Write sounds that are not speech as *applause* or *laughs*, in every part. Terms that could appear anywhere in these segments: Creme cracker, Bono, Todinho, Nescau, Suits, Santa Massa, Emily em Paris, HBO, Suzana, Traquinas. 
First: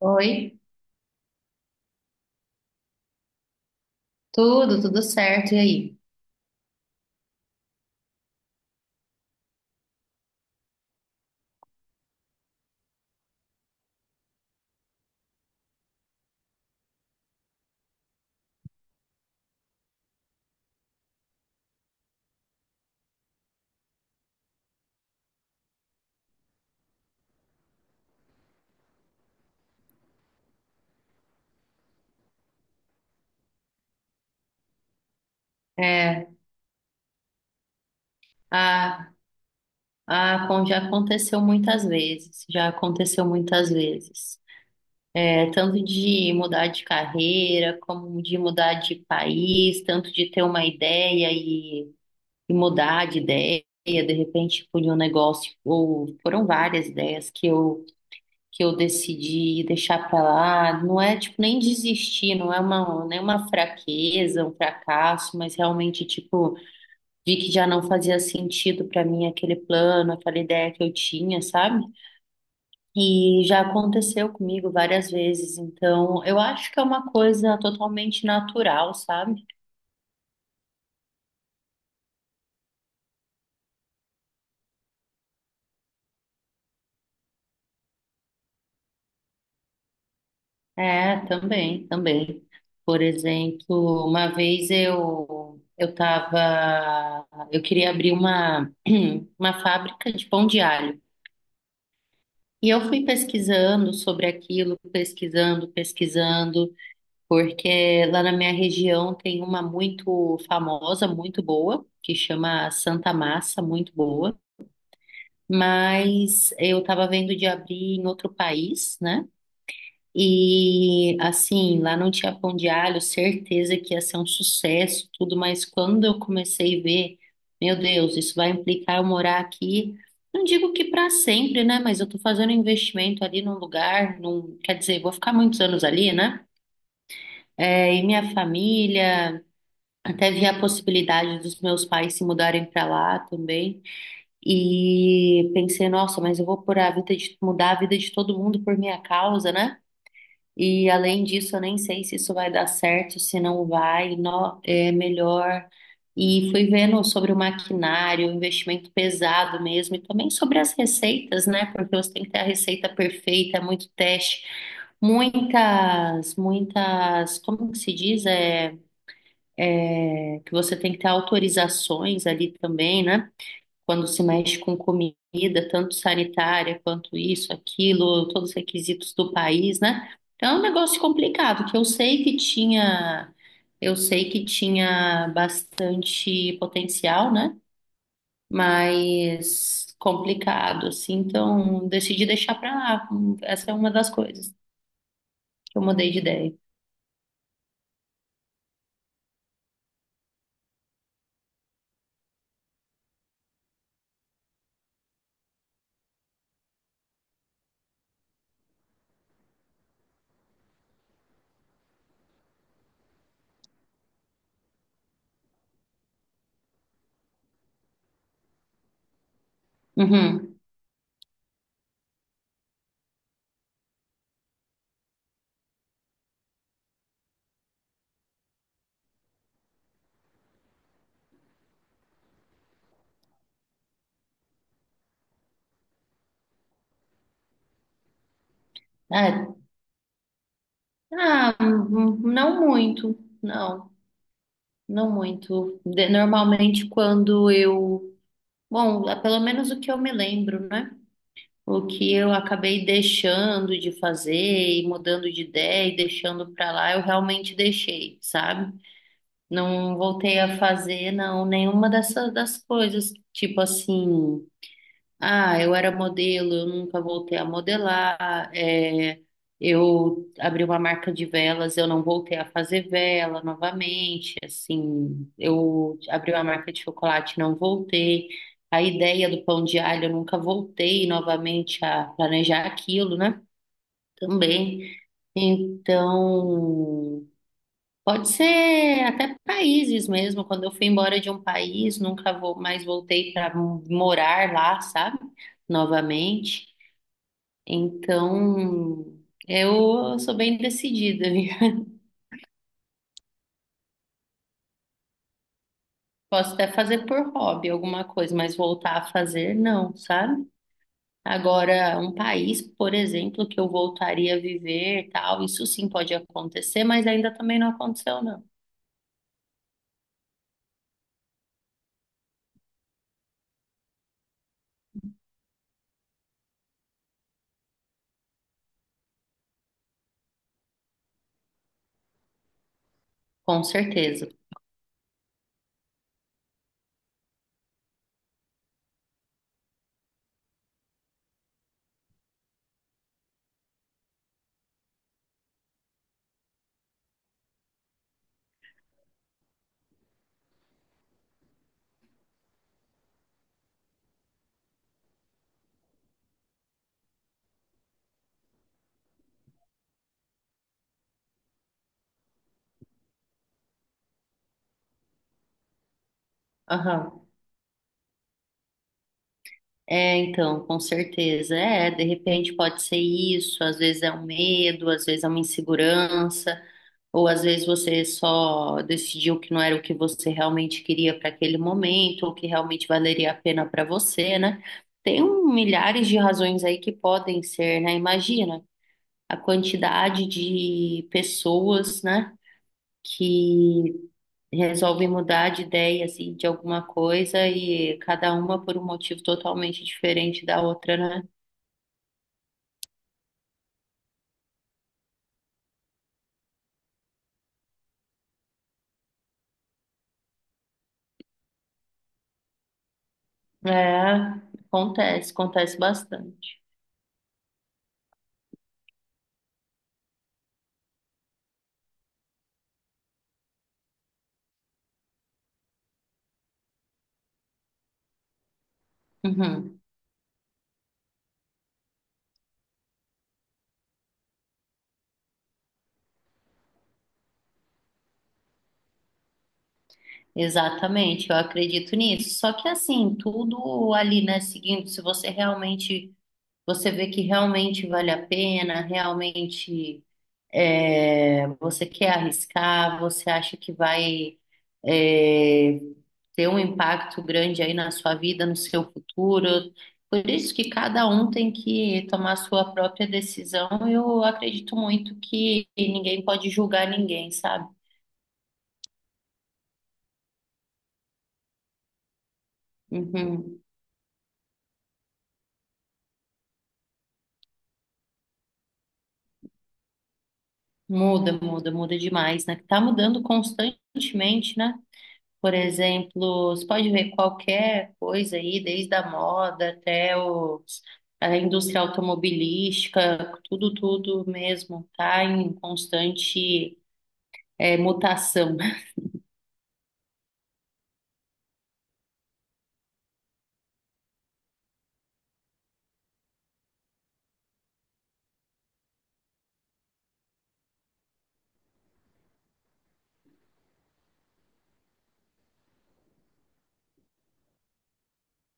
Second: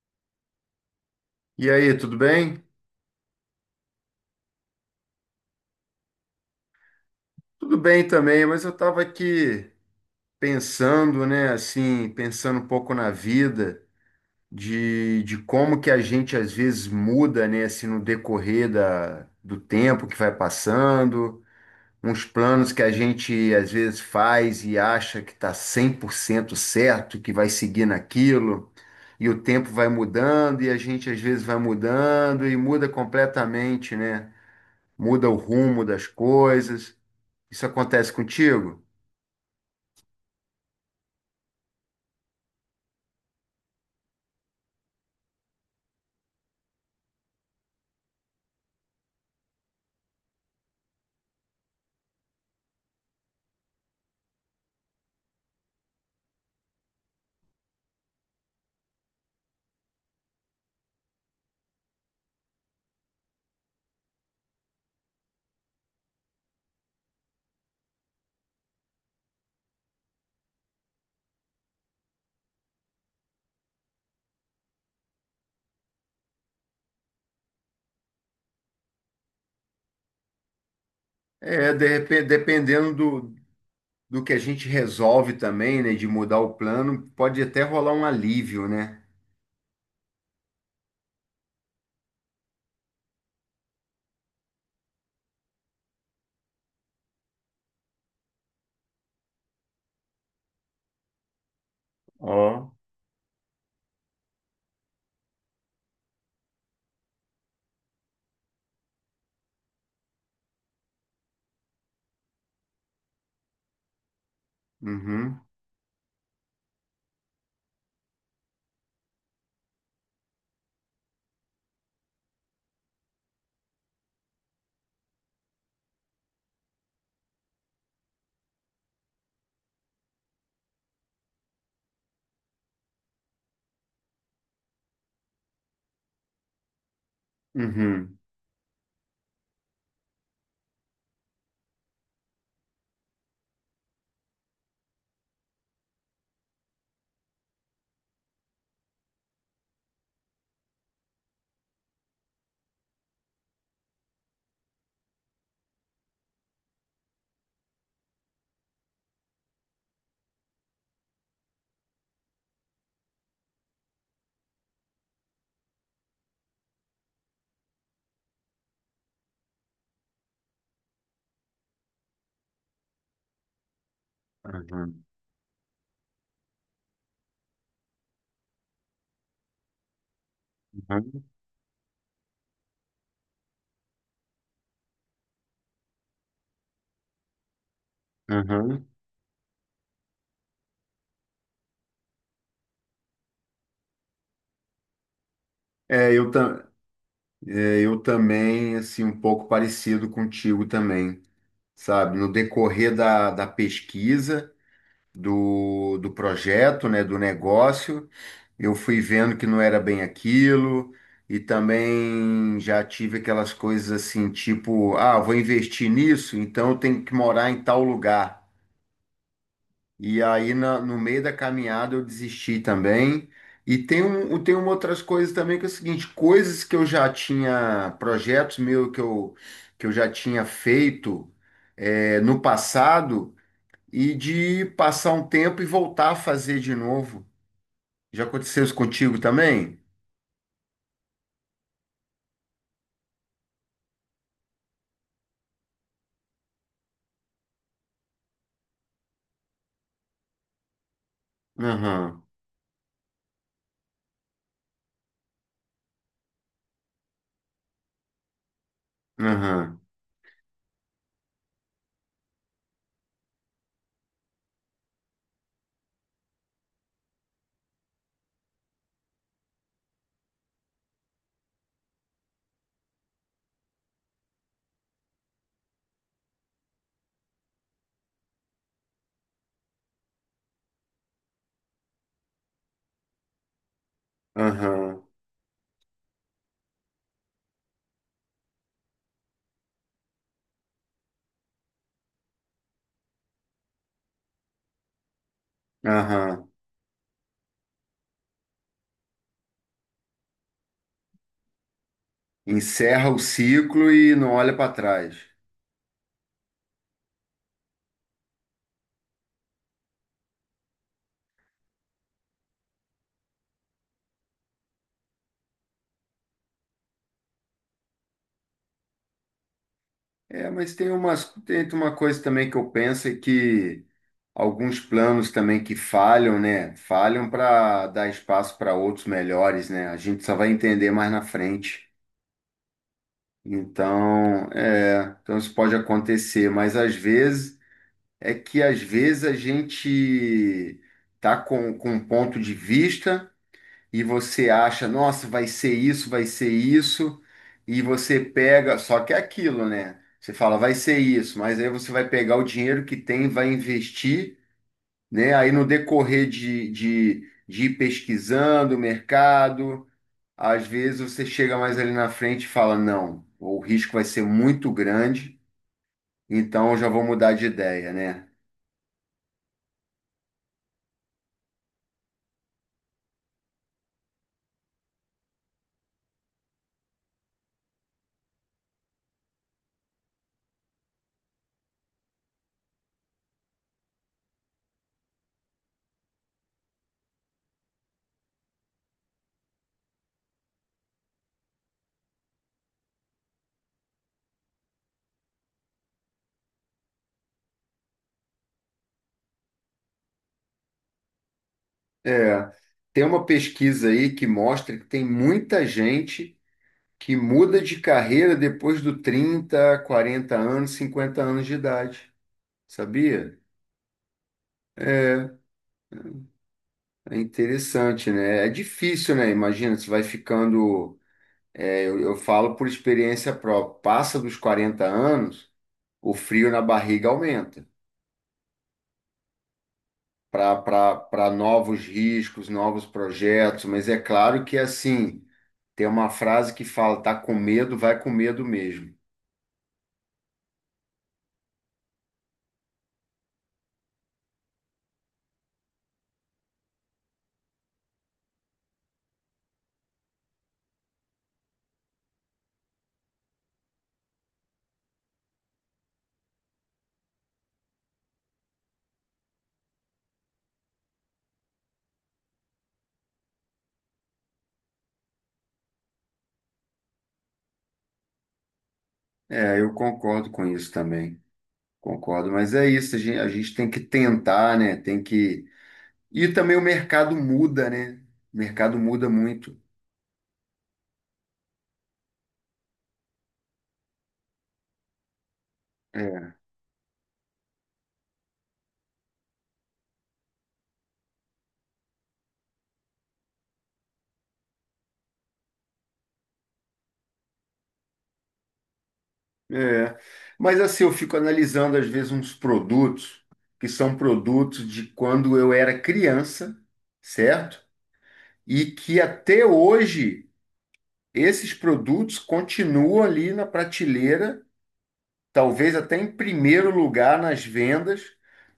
Oi, E aí, tudo bem? tudo, tudo certo. E aí? Tudo bem também, mas eu estava aqui pensando, né, assim, pensando um pouco na vida, de como que a gente às vezes muda, né, assim, no decorrer do tempo que vai passando, uns planos que a gente às vezes faz e acha que está 100% certo, que vai seguir naquilo, e o tempo vai mudando, e a gente às vezes vai mudando e muda completamente, né? Muda o rumo das É, coisas. Isso acontece contigo? a, a Pon já aconteceu muitas vezes, já aconteceu muitas vezes. É, tanto de mudar de carreira, como de mudar de país, tanto de ter uma ideia e mudar de ideia, de repente por um negócio, ou foram várias ideias que eu decidi deixar para lá. Não é tipo nem desistir, não é uma, nem uma fraqueza, um fracasso, mas realmente tipo, vi que já não fazia sentido para mim aquele plano, aquela ideia que eu tinha, sabe? E já aconteceu comigo várias vezes, então eu acho que é uma coisa totalmente natural, sabe? É, de repente, dependendo do que a gente resolve também, né, de mudar o plano, pode até rolar um alívio, né? É, também, também. Por exemplo, uma vez eu queria abrir uma *clears throat* uma fábrica de pão de alho. E Ó. eu fui pesquisando sobre aquilo, pesquisando, pesquisando, porque lá na minha região tem uma muito famosa, muito boa, que chama Santa Massa, muito boa, Uhum, mas eu estava vendo de abrir em outro país, né? E assim, lá não tinha pão de alho, certeza que ia ser um sucesso, tudo, mas quando eu comecei a ver, meu Deus, isso vai implicar eu morar aqui. Não digo que para sempre, né? Mas eu tô fazendo um investimento ali num lugar, quer dizer, vou ficar muitos anos ali, né? É, e uhum, minha família. Até vi a possibilidade dos meus pais se mudarem para lá também. E pensei, nossa, mas eu vou por a vida de, mudar a vida de todo mundo por minha causa, né? E além disso, eu nem sei se isso vai dar certo, se não vai, é melhor. E fui vendo sobre o maquinário, o investimento pesado mesmo, e também sobre as receitas, né? Porque você tem que ter a receita perfeita, é muito teste, muitas, muitas, como que se diz? É que você tem que ter autorizações ali também, né? Quando se mexe com uhum, comida, tanto sanitária quanto isso, aquilo, todos os requisitos do país, né? Então é um negócio uhum, complicado, que eu sei que tinha, eu sei que tinha bastante potencial, né? uhum. Mas complicado, assim, então decidi deixar pra lá. Essa é uma das coisas que eu mudei É, de eu, ideia. ta- é, eu também, assim, um pouco parecido contigo também, sabe? No decorrer da pesquisa, do projeto, né, do negócio. Eu fui vendo que não era bem aquilo, e também já tive aquelas coisas assim, tipo, ah, vou investir nisso, então eu tenho que morar em tal lugar. E aí Uhum. No meio da caminhada eu desisti também. E tem uma outras coisas também que é o seguinte, coisas que eu já tinha, projetos meus que eu já tinha feito no passado e de passar um tempo e voltar a fazer de novo. Já aconteceu isso contigo É. também? Ah, não muito, não. Não muito. Normalmente quando eu, bom, é pelo menos o que eu me lembro, né? O que Aham. eu acabei deixando de fazer e mudando de ideia e deixando para lá, eu realmente deixei, sabe? Aham, Não voltei a fazer, não, nenhuma dessas das coisas, tipo assim. Ah, eu era modelo, eu nunca voltei a modelar. É, eu abri uma marca de velas, eu não voltei a fazer vela novamente. Assim, eu abri uma marca de chocolate, não voltei. A ideia do pão de alho, eu nunca voltei novamente a planejar aquilo, né? Também. aham, Então, pode ser até países mesmo. Quando eu fui embora de um país, nunca vou mais voltei para morar lá, sabe? aham. Novamente. Então, eu sou bem decidida, viu? *laughs* Encerra o ciclo e não olha para trás. Posso até fazer por hobby alguma coisa, mas voltar a fazer, não, sabe? Agora, um país, por exemplo, que eu voltaria a viver, tal, isso sim pode acontecer, mas ainda também não aconteceu, não. É, mas tem umas, tem uma coisa também que eu penso é que alguns planos também que falham, né? Falham para dar espaço para outros melhores, né? A gente só vai entender mais na frente. Com certeza. Então, é, então isso pode acontecer, mas às vezes é que às vezes a gente tá com um ponto de vista e você acha, nossa, vai ser isso, e você pega, só que é aquilo, né? Você fala, vai ser isso, mas aí você vai pegar o dinheiro que tem, vai investir, né? Aí no decorrer de ir pesquisando o mercado, às vezes você chega mais ali na frente e fala, não, o risco vai ser muito grande, então eu já vou Aham. mudar de ideia, né? É, então, com certeza. É, de repente pode ser isso, às vezes é um medo, às vezes é uma insegurança, ou às vezes você só decidiu que não era o que você realmente queria para aquele momento, ou que realmente valeria a pena para você, né? Tem um, milhares de razões aí que podem ser, né? Imagina a quantidade de pessoas, né? Que resolvem mudar de ideia assim de alguma coisa e cada uma por um motivo totalmente diferente da outra, né? É, tem uma pesquisa aí que mostra que tem muita gente que muda de carreira depois do 30, 40 anos, 50 anos de idade, sabia? É, acontece, acontece bastante. É interessante, né? É difícil, né? Imagina, você vai ficando. Eu falo por experiência própria. Passa dos 40 anos, o frio na barriga aumenta Uhum. para novos riscos, novos projetos. Mas é claro que, assim, tem uma frase que fala: tá com medo, vai com medo mesmo. Exatamente, eu acredito nisso. Só que assim, tudo ali, né, seguindo, se você realmente, você vê que realmente vale a pena, realmente, é, você quer arriscar, você acha que vai, é, ter um impacto grande aí na sua vida, no seu futuro. Por isso que cada um tem que tomar a sua própria decisão. Eu acredito muito que ninguém pode julgar ninguém, sabe? É, eu concordo com isso também. Concordo, mas é isso, a gente, Uhum. tem que tentar, né? Tem que. E também o mercado muda, né? O mercado muda muito. Muda, muda, muda demais, né? Tá mudando constantemente, né? Por É. exemplo, você pode ver qualquer coisa aí, desde a moda até os, a indústria automobilística, tudo, tudo mesmo, tá em constante, é, mutação. *laughs* É. Mas assim, eu fico analisando às vezes uns produtos que são produtos de quando eu era criança, certo? E que até hoje esses produtos continuam ali na prateleira, talvez até em primeiro lugar nas vendas,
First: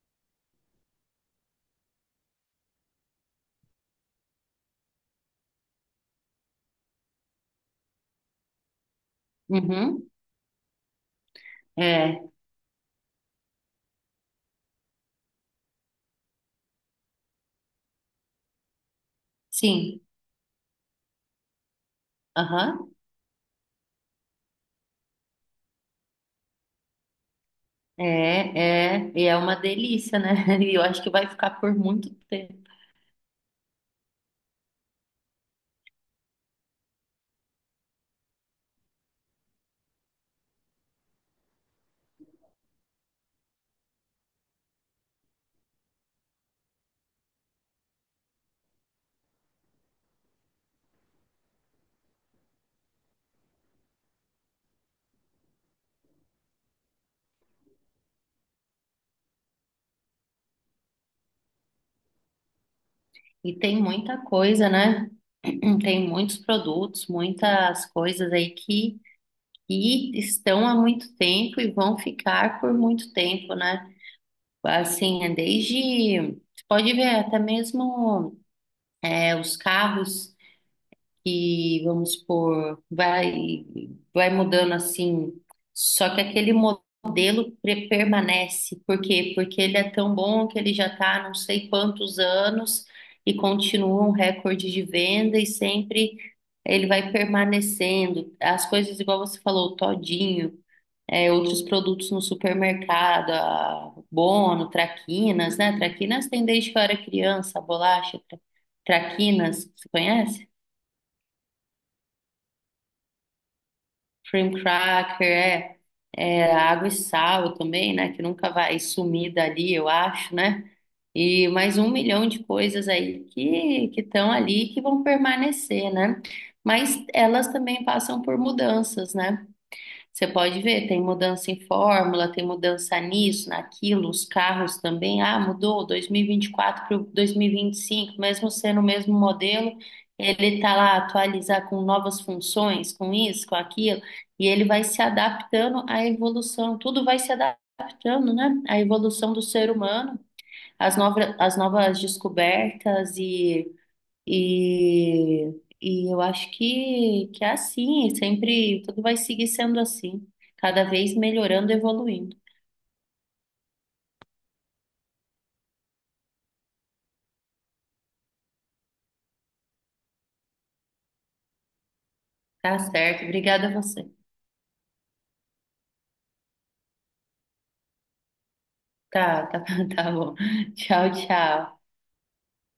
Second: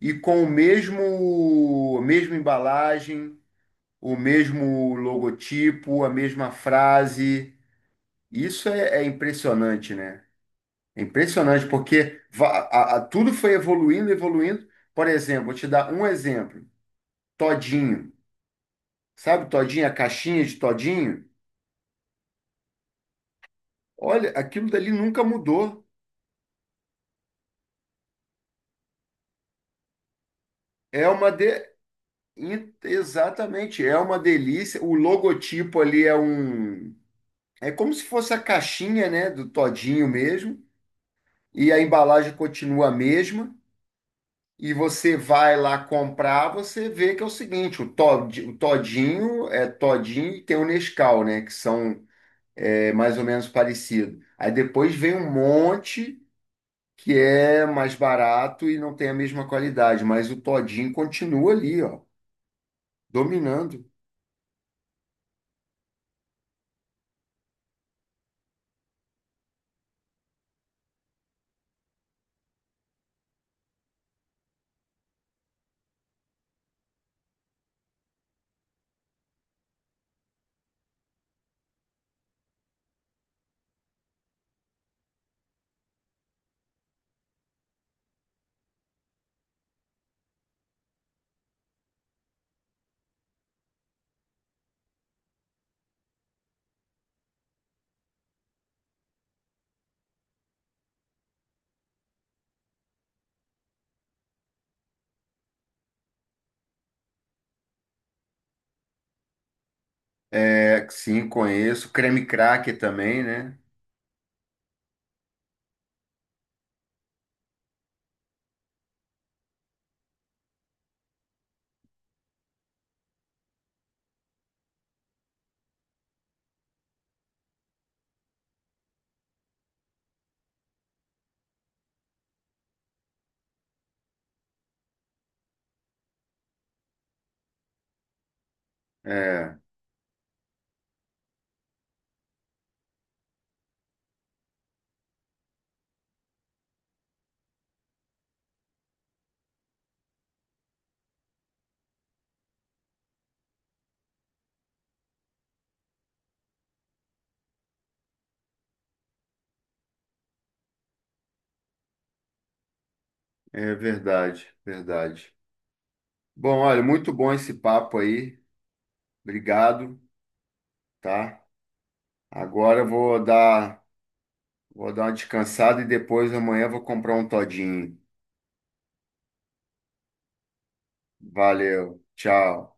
e com mesma embalagem o mesmo logotipo, a mesma frase. Isso é impressionante, Uhum, né? É impressionante é, porque tudo foi evoluindo, evoluindo. Por exemplo, vou te dar um exemplo. Todinho. Sabe Todinho, a sim, caixinha de Todinho? aham, Olha, aquilo dali nunca mudou. é, é, e é uma delícia, né? *laughs* E eu acho É que vai uma de... ficar por muito tempo. Exatamente, é uma delícia. O logotipo ali é um... É como se fosse a caixinha, né, do Todinho mesmo. E a embalagem continua a mesma. E você vai lá comprar, você vê que é o seguinte, o Todinho é Todinho e tem o Nescau, né, que são mais ou menos parecidos. Aí depois vem um monte que é mais barato e não tem a mesma qualidade, mas o Todinho continua ali, ó, E tem dominando. muita coisa, né? *clears throat* Tem muitos produtos, muitas coisas aí que estão há muito tempo e vão ficar por muito tempo, né? Assim, é desde, você pode ver até mesmo, é, os carros que, vamos por vai, vai mudando assim, só que aquele modelo permanece. Por quê? Porque ele é tão bom que ele já está não sei quantos anos e continua um recorde de venda e sempre. Ele vai permanecendo. As coisas, igual você falou, o todinho, é, outros produtos no supermercado, a Bono, Traquinas, né? Traquinas tem desde que eu era criança, bolacha, Traquinas, você conhece? É, sim, conheço. Creme cracker também, né? Cream cracker, é, é, água e sal também, né? Que nunca vai sumir dali, eu acho, né? E mais um milhão de coisas aí que estão ali e que vão permanecer, né? Mas elas também passam por mudanças, né? Você pode ver, tem mudança em fórmula, tem mudança nisso, naquilo, os carros também. Ah, mudou dois mil e vinte e quatro para dois mil e vinte e cinco, mesmo sendo o mesmo É, modelo, ele está lá atualizar com novas funções, com isso, com aquilo, e ele vai se adaptando à evolução. Tudo vai se adaptando, né? À evolução do ser humano, às novas descobertas e, e eu acho que é assim, é sempre tudo vai seguir sendo assim, cada vez melhorando, evoluindo. é verdade, verdade. Bom, olha, muito bom esse papo aí. Obrigado, tá? Tá Agora eu vou certo, obrigada a dar você. Vou dar uma descansada e depois amanhã vou comprar um todinho. Tá, tá, *laughs* tá bom. Tchau, tchau. Valeu, tchau.